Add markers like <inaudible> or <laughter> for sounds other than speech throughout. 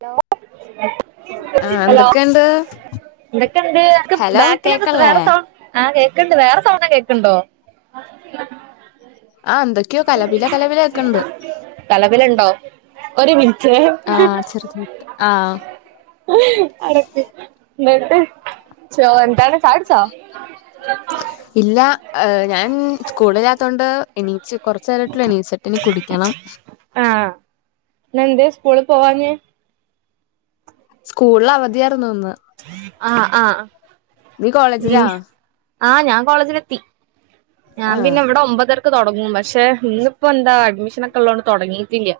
Hello ആഹ് hello എന്തൊക്കെയുണ്ട് ഇതൊക്കെ എന്ത് അനക്ക് ഹലോ ബാക്കിലെന്താ കേക്കല്ലേ വേറെ സോൺ ആഹ് കേക്ക്ണ്ട് വേറെ സൗണ്ടും കേക്ക്ണ്ടോ ആഹ് എന്തക്കെ കലപില കലപില കേക്ക്ൺണ്ട് കലപിലണ്ടോ ഒരുമിൻറ്റേ ആഹ് ചെറുതായിട്ട് ആഹ് അവിട്ക്ക് ന്ന്ട്ട് ചോ എന്താണ് ചായ കുടിച്ചോ ഇല്ലാ എഹ് ഞാൻ സ്കൂളില്യത്തോണ്ട് എണീച്ച് കൊറച്ച് നേരായ്ട്ടുള്ളു എണീച്ചിട്ട് ഇനി കുടിക്യണം ആഹ് ഇന്നെന്തേ സ്കൂളിൽ പോവാഞ്ഞേ സ്കൂൾള് അവധിയാർന്ന് ന്ന്. ആഹ് ആഹ് നീ കോളേജിലാ പിന്നെ ആഹ് ഞാൻ കോളേജിലെത്തി. ഞാൻ ആഹ് പിന്നെ ഇവടെ ഒമ്പതരക്ക് തൊടങ്ങും പഷെ ഇന്നിപ്പോ എന്താ അഡ്മിഷനൊക്കെ ഉള്ളോണ്ട് തൊടങ്ങീറ്റില്യ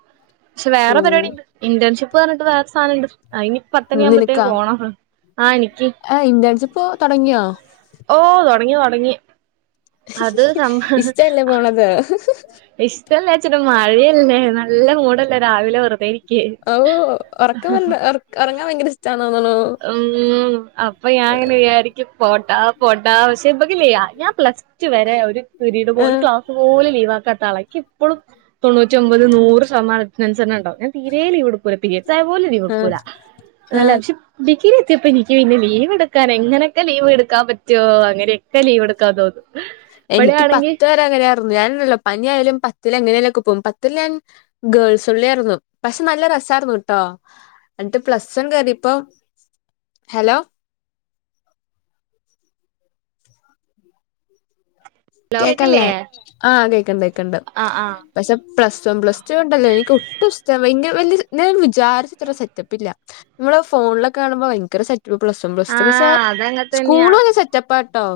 ഷെ ഓ വേറെ പരിപാടി ഇണ്ട് ഇന്റേൺഷിപ്പ് പറഞ്ഞിട്ട് വേറെ സാനണ്ട് ഐനി പത്തണിയാമ്പത്തേന് പോണം. ആഹ് എനിക്ക്. എഹ് ഇന്റേൺഷിപ്പ് തൊടങ്ങ്യോ ഓഹ് തൊടങ്ങി തൊടങ്ങി അത് സംഭ അതെ ഇഷ്ട്ടല്ലേച്ട്ട് മഴയല്ലേ നല്ല മൂടല്ലേ രാവിലെ വെറുതേ ഇരി ഓഹ് ഉറക്കം നല്ല ഉറക ഉറങ്ങാൻ ഭയങ്കര ഇഷ്ട്ടാണ് തോന്നുണു ഉം അപ്പൊ ഞാൻ ഇങ്ങനെ വിജാരി ക്ക് പോണ്ടാ പോണ്ടാ പക്ഷേ <unintelligible> ഞാ പ്ലസ് റ്റ് വരെ ഒരു പീരീഡ് പോലും ആഹ് ക്ലാസ് പോലും ലീവ് ആക്കാത്ത ആളാണ് ഇൻക് പളും തൊണ്ണൂറ്റി ഒമ്പത് നൂറ് ശതമാനത്തിന് അനുസരണ ഉണ്ടാവും ഞാൻതീരേ ലിവ് ഇട്ക്കൂല പിരീഡ്സായ പോലും ലീവ് ആഹ് ഇട്ക്കൂല ആഹ് നല്ല <unintelligible> ഡിഗ്രി എത്തിയപ്പോ ഇൻക്കി പിന്നെ ലീവ് ഇട്ക്കാൻ എങ്ങനെക്കെ ലീവ് ഇട്ക്കാം പറ്റൊ അങ്ങനെക്കെ ലീവ് ഇട്ക്കാം തോന്നും എനിക്ക് ഇവിടെയാണെങ്കി പത്ത് വരെ അങ്ങനെയായിരുന്നു ഞാന്ണ്ടല്ലോ പനി ആയാലും പത്തില് എങ്ങനെല്ലൊക്കെ പോവും പത്തില് ഞാൻ ഗേൾസ് ഒൺളി ആയിരുന്നു പക്ഷെ നല്ല രസായിരുന്നു ട്ടോ ന്ന്ട്ട് പ്ലസ് വൺ കേറിപ്പോ ഹലോ ഹലോ കേക്ക്ൺല്ലേ കേക്കില്ലേ ആ കേക്ക്ണ്ട് കേക്ക്ണ്ട് ആഹ് ആഹ് പക്ഷെ പ്ലസ് വൺ പ്ലസ് ടു ഉണ്ടല്ലോ എനിക്ക് ഒട്ടും ഇഷ്ടം ഭയങ്ക വല്ല്യ ഞാൻ വിചാരിച്ചത്ര സെറ്റപ്പില്ല നമ്മള് ഫോൺലൊക്ക കാണുമ്പോ ഭയങ്കര സെ പ്ലസ് വൺ പ്ലസ് ടു പക്ഷെ ആഹ് അതങ്ങനെ തന്നെയാ സ്കൂളുംന്നെ സെറ്റപ്പാട്ടോ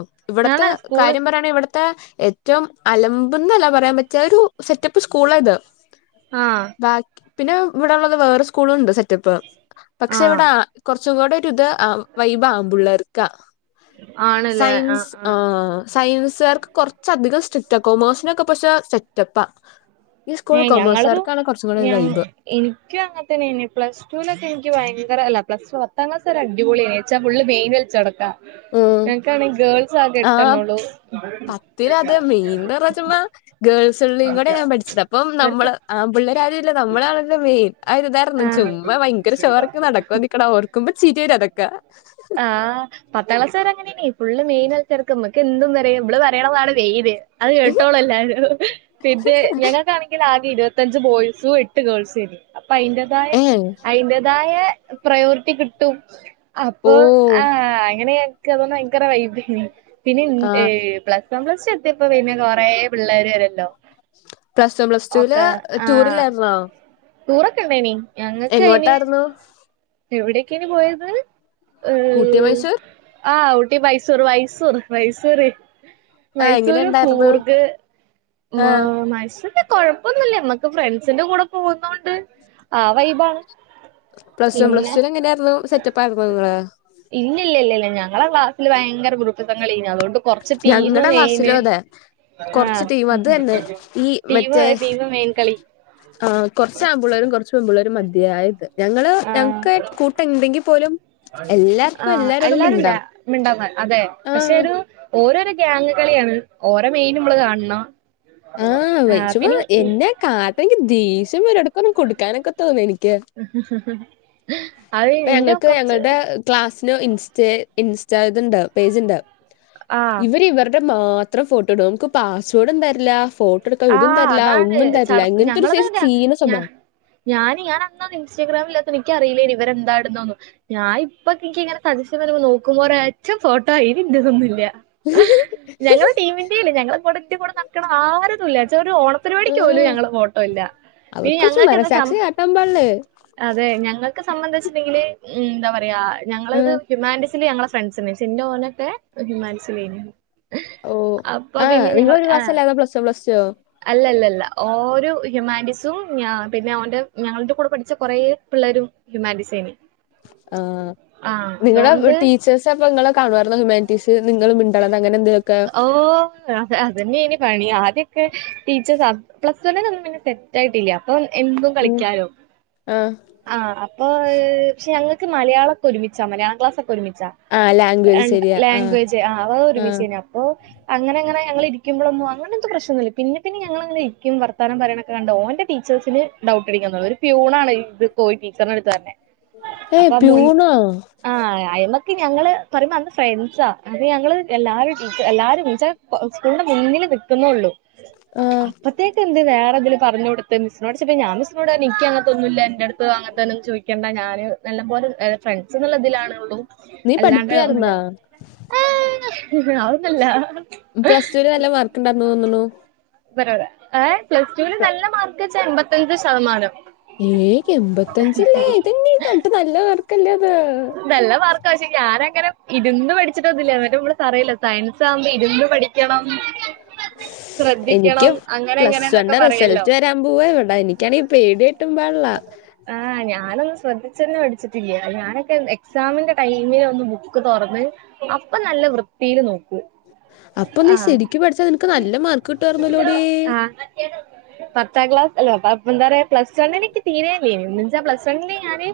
ഞാണ് ഇവട്ത്തെ സ്കൂള് കാര്യം പറയാണെങ്കി ഇവട് ത്ത ഏറ്റവും അലമ്പ് ന്നല്ല പറയാം പറ്റ ഒരു സെറ്റപ്പ് സ്കൂള ഇത് ആ ബാക്കി പിന്നെ ഇവടള്ളത് വേറെ സ്കൂള്ണ്ട് സെറ്റപ്പ് പക്ഷെ ആഹ് ഇവട കൊർച്ചും കൂടെ ഒര് ഇത് വൈബ് ആമ്പ്ള്ളേര്ക്കാ ആണ്ല്ലേ ആഹ് സൈൻസ് ആ ആഹ് സയൻസ്കാർക്ക് കൊർച്ച് അധികം സ്ട്രിക്റ്റ കോമേഴ്സിനൊക്കെ പക്ഷെ സെറ്റപ്പാ ഈ സ്കൂള് കോമേഴ്സാർക്കാണ് കൊർച്ചും കൂടെ വൈബ് ഇൻക്കി അങ്ങൻ തന്നെനി പ്ലസ് ടുവിലൊക്കെ എൻക്കി ഭയങ്കര അല്ല പ്ലസ് പത്താം ക്ലാസ് വരെ അടിപൊളിയേനി ച്ചാ ഫുള്ള് മെയി ച്ചടക്ക ഉം ആ എട്ടെണ്ണൊള്ളൂ പത്തില് അതെ മെയിൻ <unintelligible> ഗേൾസ് ഒൺളി കൂടെ ഞാൻ പഠിച്ചത് അപ്പം വെറുക്ക നമ്മള് ആൺപിള്ളേര് ആരുല്ല നമ്മള് ആണല്ലോ മെയിൻ അയൊരു ഇതാർന്നു ആ ചുമ്മ ഭയങ്കര ഷോ എറക്കി നടക്കും നിക്കണ ഓർക്കുമ്പോ ചിരി വര അതെക്കെ ആ പത്താം ക്ലാസ് വരെ അങ്ങനെന്നെ ഫുള്ള് മെയിനായിറ്റ് നടക്ക മ്മക്ക് എന്തും പറയാ നമ്മള് പറയണതാണ് മെയ്ന് അത് ഏഹ് കേട്ടോളു എല്ലാരും പിന്നെ ഞങ്ങക്കാണെങ്കില് ആകെ ഇരുവ ത്തഞ്ച് ബോയ്സും എട്ട് ഗേൾസു ഏനി അപ്പ അയിന്റേതായ അയിന്റേതായേ പ്രയോറിറ്റി കിട്ടും അപ്പൊ ഓഹ് ആ അങ്ങനെയ ക്ക് അവം ഭയങ്കര വൈബെനി പിന്നിൻ ആഹ് പ്ലസ് <unintelligible> പ്ലസ്ടു എത്തിപ്പ പിന്നെ കൊറെ പിള്ളേര് വരോല്ലോ പ്ലസ് വൺ പ്ലസ്ടൂല് ടൂറില്ലാര്ന്നോ ടൂറ് ഒക്കെ ഇണ്ടേനി എങ്ങോട്ടാർന്നു എവിടേക്കെനി പോയത് ഏ ഊട്ടി മൈസൂർ ആ ഊട്ടി മൈസൂർ മൈസൂർ മൈസൂര് ആ എങ്ങനെ മൈസൂര് ഉണ്ടായിരുന്നു കൂർഗ് മ ആ മൈസൂര് കൊഴപ്പൊന്നുല്ല നമ്മക്ക് ഫ്രണ്ട്സിന്റെ കൂടെ പോന്നോണ്ട് ആ വൈബാണ് പ്ലസ് വൺ പിന്നെ പ്ലസ് ഇല്ല ടുന് എങ്ങനാര്ന്നു സെറ്റപ്പ ആയിരുന്നൊ ഇങ്ങള് ഇല്ലല്ലല്ല ഞങ്ങളെ ക്ലാസ്സില് ഭയങ്കര ഗ്രുപ്പിസം കളിയേനി അതൊണ്ട് കൊർ ച്ച് ടീമ് ഞങ്ങളുടെ മെയിന് ക്ലാസ്സിലും അതെ കുറച്ച് ആഹ് ടീം അത് തന്നെ ഈ ടീമ് മറ്റേ ടീമ് മെയ്ൻ കളി ആ കൊർച്ച് ആൺമ്പുള്ളേരും കൊർച്ച് പെൺമ്പിള്ളേരും മതിയായത് ഞങ്ങള് ഞങ്ങക്ക് കൂട്ട ഇണ്ടെങ്കി പോലും ആ എല്ലാവർക്കും എല്ലാരോടും എല്ലാരുല്ല മിണ്ടാം മിണ്ടാന്ന് അതെ ആ പക്ഷെ ഒരു ഓരോരോ ഗ്യാങ് കളിയാണ് ഓര മെയിന് മ്മള് കാൺണം ആ പിന്നി കാട്ടെങ്കി ദേഷ്യം വരും എടക്കൊന്ന് കൊട്ക്കാനോക്ക തോന്നും എനി അത് ഇന്റെ കൊർച്ച് ക്ലാസ്സ്ന് ഇൻസ്റ്റെ ഇൻസ്റ്റ ത്ണ്ട് പേജ് ഇണ്ട് ആ ഇവര് ഇവർടെ മാ എത്ര ഫോട്ടോ ഇടും നമുക്ക് പാസ്‌വേഡും തരില്ല ഫോ ട്ടോഇടുക്കാൻ ആ ഇതും തരില്ല അതാണ് ഒന്നും ചട തരില്ല ഇങ്ങനത്തെ ഒരു ഞങ്ങളത് സൈസ് തന്നെയാ ചീഞ്ഞ ഞ സ്വഭാവം ഞാന് ഞാൻ അന്ന് ഇൻസ്റ്റഗ്രാമില്ലാത്ത എനിക്ക് അറിയില്ലേ ഇവരെ എന്താടുന്നേന്ന് ഞാൻ ഇപ്പൊ എനിക്ക് ഇങ്ങനെ സജഷ്യൻ വരുമ്പോൾ നോക്കുമ്പോ ഒറ്റ ഫോട്ടോ ആയിന്തൊന്നുമില്ല ഞങ്ങള് ടീമിന്റെ ഇല്ല ഞങ്ങള കൂടെ നടക്കണ ഇന്റെ കൂടെ നടക്കണ ആരും ല്ല ഒരു ഓണ പരിപാടിക്ക് പോലും ആഹ്. ഞങ്ങടെ ഫോട്ടോ ഇല്ല പി അവർക്ക് കുറച്ച് ഞങ്ങൾക്ക് എന്താ മനസാക്ഷി കാട്ടാൻ പാടില്ലേ. അതെ ഞങ്ങൾക്ക് സംബന്ധിച്ച് വെച്ചിട്ടണ്ടെങ്കില് എന്താ പറയാ ഞങ്ങളത് ആഹ്. ഹ്യൂമാനിസിൽ ഞങ്ങള ഫ്രണ്ട്സച്ചിന്റെ എൻ്റെ ഓനൊക്കെ ഹ്യുമാനിറ്റീസിലായിരുന്നു അപ്പൊ പിന്നെ ഞങ്ങള് ആ പ്ലസ്‌വൺ പ്ലസ്ടുവോ അല്ലല്ലല്ല ഓരോ ഹ്യുമാറ്റീസും പിന്നെ ഓന്റെ ഞങ്ങളുടെ കൂടെ പഠിച്ച കുറെപിള്ളേരും ഹ്യുമാനിറ്റീസാണ് ആഹ് നിങ്ങളടെ അതോണ്ട് ടീ ച്ചേഴ്സ് പ നിങ്ങളെ കാണുമായിരുന്ന ഹ്യൂമാനിറ്റീസ് നിങ്ങൾ മിണ്ടണത് അങ്ങന എന്തൊക്കെ ഓ അ അതന്നെ ഇനി പണി ആദ്യക്കെ ടീച്ചേഴസ് പ്ലസ്‌വൺ തന്നെ ഇതായിട്ടില്ല അപ്പൊ എന്നും ഉം. കളിക്കാലോ ആഹ്. ആഹ് അപ്പ പക്ഷെ ഞങ്ങൾക്ക് മലയാളമൊക്കെ ഒരുമിച്ചാ മലയാള ക്ലാസ്സൊക്കെ ഒരുമിച്ചാ ആഹ് ലാംഗ്വേജ് ശരിയാ. ആഹ്. ലാംഗ്വേജ് ആ അവ ആഹ്. ഒരുമിച്ചാ അപ്പൊ അങ്ങനെങ്ങനെ ഞങ്ങ ഇരിക്കുമ്പോളൊന്നും അങ്ങനെ പ്രശ്നൊന്നല്ല പിന്ന പിന്നെ ഞങ്ങളെ ഇരിക്കും വർത്താനം പറയൊക്കെ കണ്ട് ഓന്റെ ടീച്ചേഴ്സിന് ഡൗട്ട് അടിക്കാൻ ഒരു പിയൂൺ ആണ് ഇത് പോയി ടീച്ചറിനടുത്ത് പറഞ്ഞേ ഏയ് അപ്പൊ മുൻ പ്യൂണോ? ആഹ് അയ്മക്ക് ഞങ്ങള് പറയ്പോ അന്ന് ഫ്രണ്ട്സാ അത് ഞങ്ങള് എല്ലാവരും എല്ലാരും എന്നച്ചാ സ്കൂളിന്റെ മുന്നിൽ നിൽക്കുന്നുള്ളു ആഹ്. അപ്പ ത്തേക്ക് എന്ത് വേറെതിൽ പറഞ്ഞു കൊടുത്ത് മിസിനോട് ചോയിച്ചപ്പം ഞാ മിസ്സിനോട് എനിക്കനൊന്നും എന്റെടുത്ത് അങ്ങനത്തന്ന ചോദി ക്കണ്ടാ ഞാന് നല്ല പോലെ ഫ്രണ്ട്സ് എന്നുള്ള ഇതിലാണേ ഉള്ളൂ നീ അല്ലാണ്ട് ഒന്നുല്ല പഠിപ്പിയായിരുന്നാ? അവൊന്നല്ല പ്ലസ്ടുവിൽ നല്ല മാർക്ക്ണ്ടായിന്ന് തോന്നണു ഏ പ്ലസ് ടുവിൽ നല്ല മാർക്ക് വെച്ച എൺമ്പത്തഞ്ച് ശതമാനം ഏ എമ്പത്തഞ്ചില്ലേ ഇതെന്നീ തട്ട് നല്ല മാർക്കല്ലേ അത് നല്ലമാർക്കാ പക്ഷേ ഞാന് അങ്ങനെ ഇരുന്ന് പഠിച്ചിട്ടൊന്നുല്ല എതൊക്കെ ഇവട തറയില്ല സയൻസ് ആവുമ്പോ ഇരുന്നു പഠി ക്കണം എനിക്ക് ശ്രദ്ധിക്കണം അ പ്ലസ് വൺന്റെ റിസൾട്ട് വരാൻ പോവുവ ഇവിടാ എനിക്കാണെങ്കില് പേടിയായട്ടും പാടില്ല ആഹ് ഞാനൊന്നന്ന് ശ്രദ്ധിച്ചിരുന്നു പഠിച്ചിട്ടില്ല ഞാന് എക്സാമിന്റെ ടൈമിൽ ഒന്ന് ബുക്ക് തുറന്ന് അപ്പൊ നല്ല വൃ ത്തിയില് നോക്കൂ അപ്പൊ നീ ശരിക്ക് പഠിച്ചാ നിനക്ക് നല്ല മാർക്ക് കിട്ടുമായിരുന്നലോടി ആഹ് പത്താം ക്ലാസ് അല്ല എന്താ പറയാ പ്ലസ് വണ്ണിനനിക്ക് തീരേ ഇല്ലേയിരുന്ന് എന്നുവച്ചാ പ്ലസ് വണ്ണിന് ഞാന്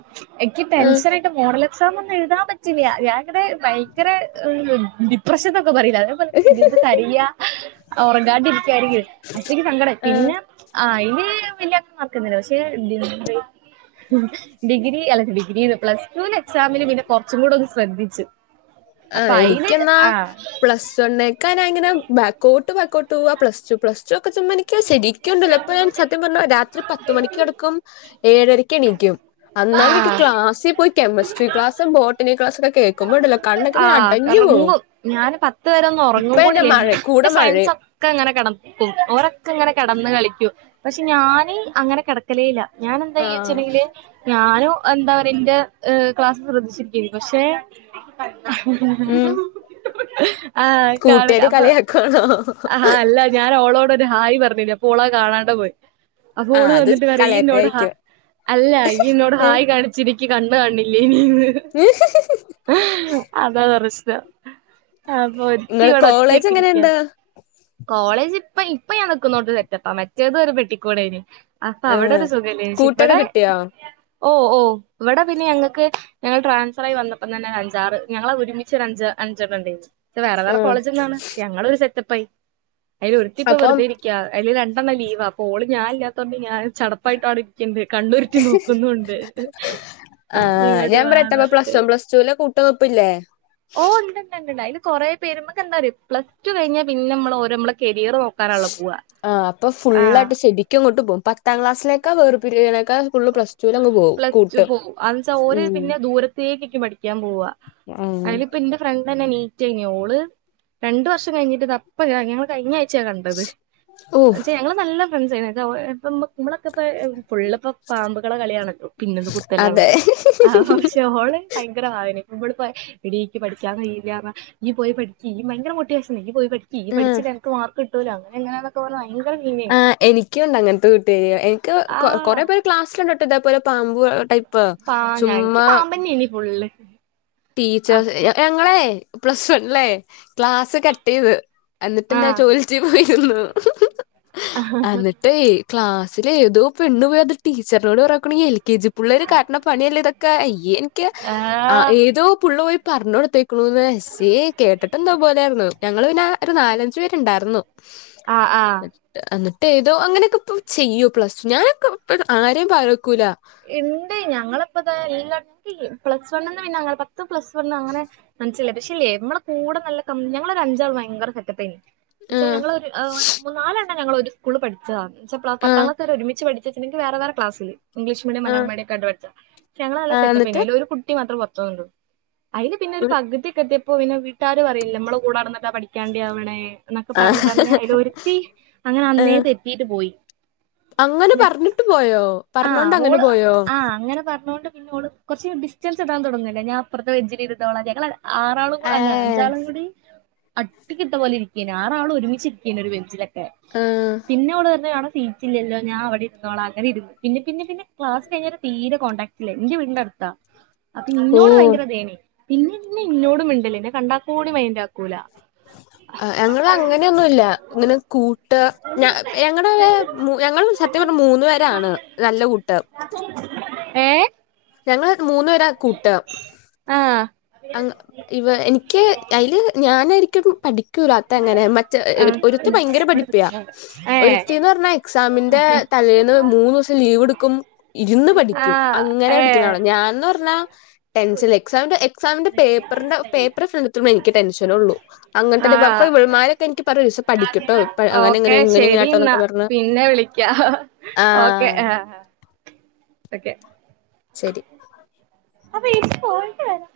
എനിക്ക് ആഹ് ടെൻഷൻ ആയിട്ട് മോഡൽ എക്സാം ഒന്നും എഴുതാൻ പറ്റില്ല ഞാനിങ്ങനെ ഭയങ്കര ഡി പ്രശ്നത്തൊക്കെ പറയില്ല അങ്ങനെ ഇരുന്ന് കരയാ ഉറങ്ങാതെ ഇരിക്കയിരിക്കും അപ്പ എനിക്ക് സങ്കടം ആയി ആഹ് പിന്നെ ആ അയിന് വലിയ പക്ഷെ എ ഡിഗ്രി അല്ലെ ഡിഗ്രി പ്ലസ് റ്റുവിൻ എക്സാമില് പിന്നെ കുറച്ചും കൂടെ ഒന്ന് ശ്രദ്ധിച്ചു ആ അപ്പൊ അയില് എനിക്കെന്നാ ആഹ് പ്ലസ് വണ് ക്കാ ഞാൻ അങ്ങനെ ബാക്കഔട്ട് ബാക്കഔട്ട് പോവുക പ്ലസ് ടു പ്ലസ് ടു ഒക്കെ ചുമ്മാ എനിക്ക് ശരി ക്കുണ്ടല്ലോ ഇപ്പൊ ഞാൻ സത്യം പറഞ്ഞ രാത്രി പത്ത് മണിക്ക് കിടക്കും ഏഴരക്കണീ ക്കും അന്നാല് എനിക്ക് ആഹ് ക്ലാസിൽ പോയി കെമിസ്ട്രി ക്ലാസ് ബോട്ടണി ക്ലാസ്സ് ഒക്കെ കേൾക്കുമ്പോണ്ടല്ലോ കണ്ണൊക്കെ ഇങ്ങനെ ആഹ് അടഞ്ഞു പോവും ഉറങ്ങും ഞാന് പത്ത് വരൊന്നും ഇപ്പ ഉറങ്ങും എന്നെ മഴ കൂടില്ലെനി കൂടെ എന്റെ മഴയും ഫ്രണ്ട്‌സ് ക്കെ ഇങ്ങനെ കിടക്കും ഓരൊക്കെ ഇങ്ങനെ കിടന്ന കളിക്കും പക്ഷെ ഞാന് അങ്ങനെ കിട ചെലേല ഞാൻ എന്താ ആഹ് ചെയ്യചെങ്കില് ഞാനും എന്താ പറയാ എന്റെ ക്ലാസ്സ് ശ്രദ്ധിച്ചിരിക്കനി പക്ഷെ ഉം <unintelligible> ആഹ് കാണ കൂട്ടുകാര് അപ്പൊ കളിയാക്കുവാണോ ആഹ് അല്ല ഞാൻ ഓളോട് ഇപ്പോ ഒരു ഹായ് പറഞ്ഞില്ലേ ഓള കാണാണ്ട് പോയി അപ്പോ ആഹ് ഓള് അത് വന്നിട്ട് പറ ഈന്നോട് ഹ കളിയാക്കലായിരിക്കും അല്ല ഈന്നോട് ഏഹ് ഹായി കാണി ചിരിക്ക് കണ്ണ് കാണില്ലേനിന്ന് ഉ അതാ പ്രശ്നം അപ്പൊ ഒരുത്തി നിങ്ങള് ഇവിടെ കോളേജ് ഒറ്റക്കിരിക്ക എങ്ങനെയുണ്ട് കോളേജ് ഇപ്പ ഇപ്പ ഞാൻ നിക്കുന്നോട്ട് സെറ്റപ്പാ മറ്റേത് ഒരു പെട്ടിക്കൂടെന് അപ്പൊ ആഹ് അവിടൊരു സുഖല്ല കൂട്ടൊക്കെ ഇവിടെ കിട്ടിയോ ഓ ഓ ഇവിടെ പിന്നെ ഞങ്ങക്ക് ഞങ്ങൾ ട്രാൻസ്ഫർ ആയി വന്നപ്പ തന്നെ അഞ്ചാറ് ഞങ്ങള് ഒരുമിച്ച് അഞ്ച് അഞ്ചെണ്ണണ്ടേനി ഇത് വേറെ വേറെ ആഹ് കോളജ്ന്നാണ് പക്ഷ ഞങ്ങളൊരു സെറ്റപ്പായി അതിൽ ഒരുത്തിപ്പ അപ്പം വെറുതിരിക്ക അതില് രണ്ടെണ്ണം ലീവാ അപ്പോ ഓള് ഞാനില്ലാ തോണ്ട് ഞാൻ ചടപ്പായിട്ട് അവിടെ ഇരിക്കണ്ട് കണ്ണുരുട്ടി നോക്കുന്നുണ്ട് ആഹ് ഇങ്ങോട്ട് ഞാൻ വാന്ന് <unintelligible> പറഞ്ഞിട്ട് പ്ലസ്‌വൺ പ്ലസ് ടുവിലെ കൂട്ട്ന്നുപ്പില്ലേ ഓ ഉണ്ടണ്ട് അതില് കുറെ പേര് നമുക്ക് എന്താന്നറിയോ പ്ലസ്ടു കഴിഞ്ഞാ പിന്നെ നമ്മള് ഓരോ നമ്മളെ കരിയർ നോ ആഹ് അപ്പൊ ഫുള്ളായിട്ട് ശരി കൊങ്ങോട്ട പോകും പത്താം ക്ലസിലേക്കാ വേർ പിരിയണേക്കാൽ കൂടുതൽ പ്ലസ്ടു പ്ലസ്ടു പോകും എന്നുവെച്ചാൽ ഓര് ഉം പിന്നെ ദൂര തേകൊക്കെ പഠിക്കാൻ പോവാ അയിലിപ്പ ഇന്റെ ഫ്രണ്ട്ന്നെ അനീറ്റനി ഓള് രണ്ട് വർഷം കഴിഞ്ഞിട്ടതാപ്പത ഞങ്ങള് കഴിഞ്ഞ ആഴ്ചയാ കണ്ടത് ഓഹ് ഞങ്ങള് നല്ല ഫ്രണ്ട്സ് ആയിരുന്നു എന്നുവെച്ച നമ്മളൊക്കെ ഇപ്പ ഫുള്ള്പ്പ പാമ്പ് മക്കള കളിയണല്ലോ പിന്നൊന്നു അതെ കുത്തലാണല്ലോ റ്റോള് ഭയങ്കര വായന ഇമ്മളിപ്പോ എടീക്ക് പഠിക്കാൻ കഴിയില്ലന്നർഞ്ഞാ ഇയ് പോയി പഠിക്ക് ഈ ഭയങ്കര മോട്ടിവേഷനാ ഇയ്യ് പോയി പഠിക്ക് ഇയ്യ് ആഹ് പഠിചില്ലേൽ എനക്ക് മാർക്ക് കിട്ടൂലോ അങ്ങന എങ്ങന ഭയങ്കര സീനേനി ആഹ് എനിക്കുണ്ട് അങ്ങനത്തെ കൂട്ടുകാരി എനിക്ക് ആഹ് കൊറെ പേർ ക്ലാസ്സിലുണ്ടട്ടോ ഇതേപോലെ പാമ്പു ടൈപ്പ് ചുമ്മാ പഠിപ്പെന്നെനി ഫുള്ള് ആഹ് ടീച്ചേഴസ് ഞങ്ങളെ പ്ലസ് വൺലേ ക്ലാസ് കട്ടയ്ത് എന്നിട്ട് ഞാൻ ആഹ് ടോയ്ലറ്റിൽ പോയിരുന്നു എന്നിട്ട് എന്നട്ടെ ക്ലാസ്സില് ഏതോ പെണ് പോയി അത് ടീച്ചറിനോട് പർഞ്ഞക്കണെ ഈ എൽ കെ ജി പുള്ളേര് കാട്ടണ പണിയല്ല ഇതൊക്കെ അയ്യേ എനിക്ക് ആ ആഹ് ഏതോ പുള്ള പോയി പറഞ്ഞു കൊടുത്തേക്കണുന്നേ അയ്യേ കേട്ട്ട്ടെന്തോ പോലെയാവുണ് ഞങ്ങള് പിന്നെ ഒരു നാലഞ്ചു പേരുണ്ടായിരുന്നു ആഹ് ആഹ് എന്നിട്ട് എന്നിട്ട് ഏതോ അങ്ങനെയൊക്കെ ഇപ്പോ ചെയ്യോ പ്ലസ്ടു ഞാനൊക്കെ ഇപ്പഴ് ആരെയും പാര വയ്ക്കൂല ഇണ്ട് ഞങ്ങളിപ്പതാ പ്ലസവണ്ന്ന് പിന്നെ പത്ത് പ്ലസവൺ അങ്ങനെ മനസ്സിലായി പക്ഷേല്ലേ നമ്മളെ കൂടെ നല്ല കമ്പിനി ഞങ്ങളൊരു അഞ്ചാൾ ഭയങ്കര സെറ്റപ്പേനി ആ പക്ഷെ ഞങ്ങളൊരു മുന്നാലെണ്ണം ഞങ്ങളൊരു സ്കൂള് പഠിച്ചതാ ആ പത്താം ക്ലാസ് വരെ ഒരുമിച്ച് പഠി ച്ച വേറെ വേറെ ക്ലാസില് ഇംഗ്ലീഷ് ഇംഗ്ലീഷ് മീഡിയം ആ മലയാളം മീഡിയക്കൊ ആയിട്ടാ പഠിച്ച പക്ഷേ ഞങ്ങളെല്ല ആ സെറ്റപ്പനി എന്നിട്ട് അതിൽ ഒരു കുട്ടി മാത്രം പുറത്ത്ന്നുള്ളു അതില് പിന്നെ ഒരു പകുതിക്കെ എത്തിയപ്പോ പിന്നെ വീട്ടാര് പറയില്ലേ നമ്മള കൂടെ നടന്നിട്ടാ പഠിക്കാണ്ടി ആവണെ എന്നൊക്കെ ആ പറഞ്ഞ് പറഞ്ഞ് അതില് ഒരുത്തി അങ്ങനെ ആ അന്നേ തെറ്റീട്ട് പോയി അങ്ങനെ മ പറഞ്ഞിട്ട് പോയോ ആഹ് പറഞ്ഞോണ്ട് അങ്ങനെ ഓള് പോയോ ആഹ് അങ്ങനെ പറഞ്ഞൊണ്ട് പിന്നെ ഓള് കുറച്ച് ഡിസ്റ്റൻസ് ഇടാൻ തുടങ്ങുല്ലേ ഞാൻ അപ്പുറത്തെ ബെഞ്ചിൽ ഇരുന്നോളാം ഞങ്ങള് ആറാളും ഏ കൂടെ അല്ല അഞ്ചാളും കൂടി അട്ടിക്കിട്ട പോലെ ഇരിക്കാണ് ആറാള് ഒരുമിച്ചിരിക്കാണ് ഒരു ബെഞ്ചിലൊക്കെ ആ പിന്നെ ഓള് പറഞ്ഞ് ഞാട സീ സീറ്റില്ലല്ലോ ഞാൻ അവിടെ ഇരുന്നോള അങ്ങന ഇരുന്നു പിന്നെ പിന്നെ പിന്നെ ക്ലാസ് കഴിഞ്ഞ തീരെ കോണ്ടാക്ടില്ല എന്റെ വീടിന്റെ അടുത്താ അപ്പൊ ഇന്നോട് ഓ ഭയങ്കര ഇതേന്ന് പിന്നെന്നെ ഇന്നോടും മിണ്ട്ല്ല ഇന്നെ കണ്ടാക്കൂടി മൈന്റാ അഹ് ഞങ്ങളും അങ്ങനെയൊന്നൂല്ല ഇങ്ങനെ കൂട്ട് ഞ ഞങ്ങടെ ഞങ്ങള് സത്യം പറഞ്ഞ മൂന്നു പേരാണ് നല്ല കൂട്ട് ഏഹ് ഞങ്ങള് മൂന്നുപേരാ കൂട്ട് ആഹ് അങ് ഇവ എനിക്ക് അയില് ഞാനായിരിക്കും പഠി ക്കൂലാത്ത അങ്ങനെ മറ്റേ ഒരുത്തി ആഹ് ഭയങ്കര പഠിപ്പ്യാ ഏഹ് ഒരുത്തിന്ന് പറഞ്ഞാ എക്സാമിന്റെ തലേന്ന് മൂന്നൂസം ലീവ് ഇടുക്കും ഇരുന്ന് പഠിക്കും ആഹ് അങ്ങനെ ഏഹ് പഠിക്കുന്നആളാ ഞാൻന്ന് പറഞ്ഞാ ടെൻസ്ൽ എക്സാമിന്റെ എക്സാമിന്റെ പേപ്പറിന്റെ പേപ്പർ ഫ്രണ്ടെത്തുമ്പോ എനിക്ക് ടെൻഷനൊള്ളൂ അങ്ങനത്തൊക്കെ അപ്പ ആഹ് ഇവൾമാര് എനിക്ക് പറയും ഒരീസം പഠിക്ക്‌ട്ടോ ഇപ്പ അങ്ങനെ എങ്ങനെ ഓക്കെ ഇങ്ങനെ ശരി എന്നാ ഇങ്ങനാട്ടോന്നൊക്കെ പറഞ്ഞ് പിന്നെ വിളിക്കാ ഓക്കെ ആഹ് ഓക്കെ ശരി അപ്പൊ ഇജ് പോയിട്ട് വരാ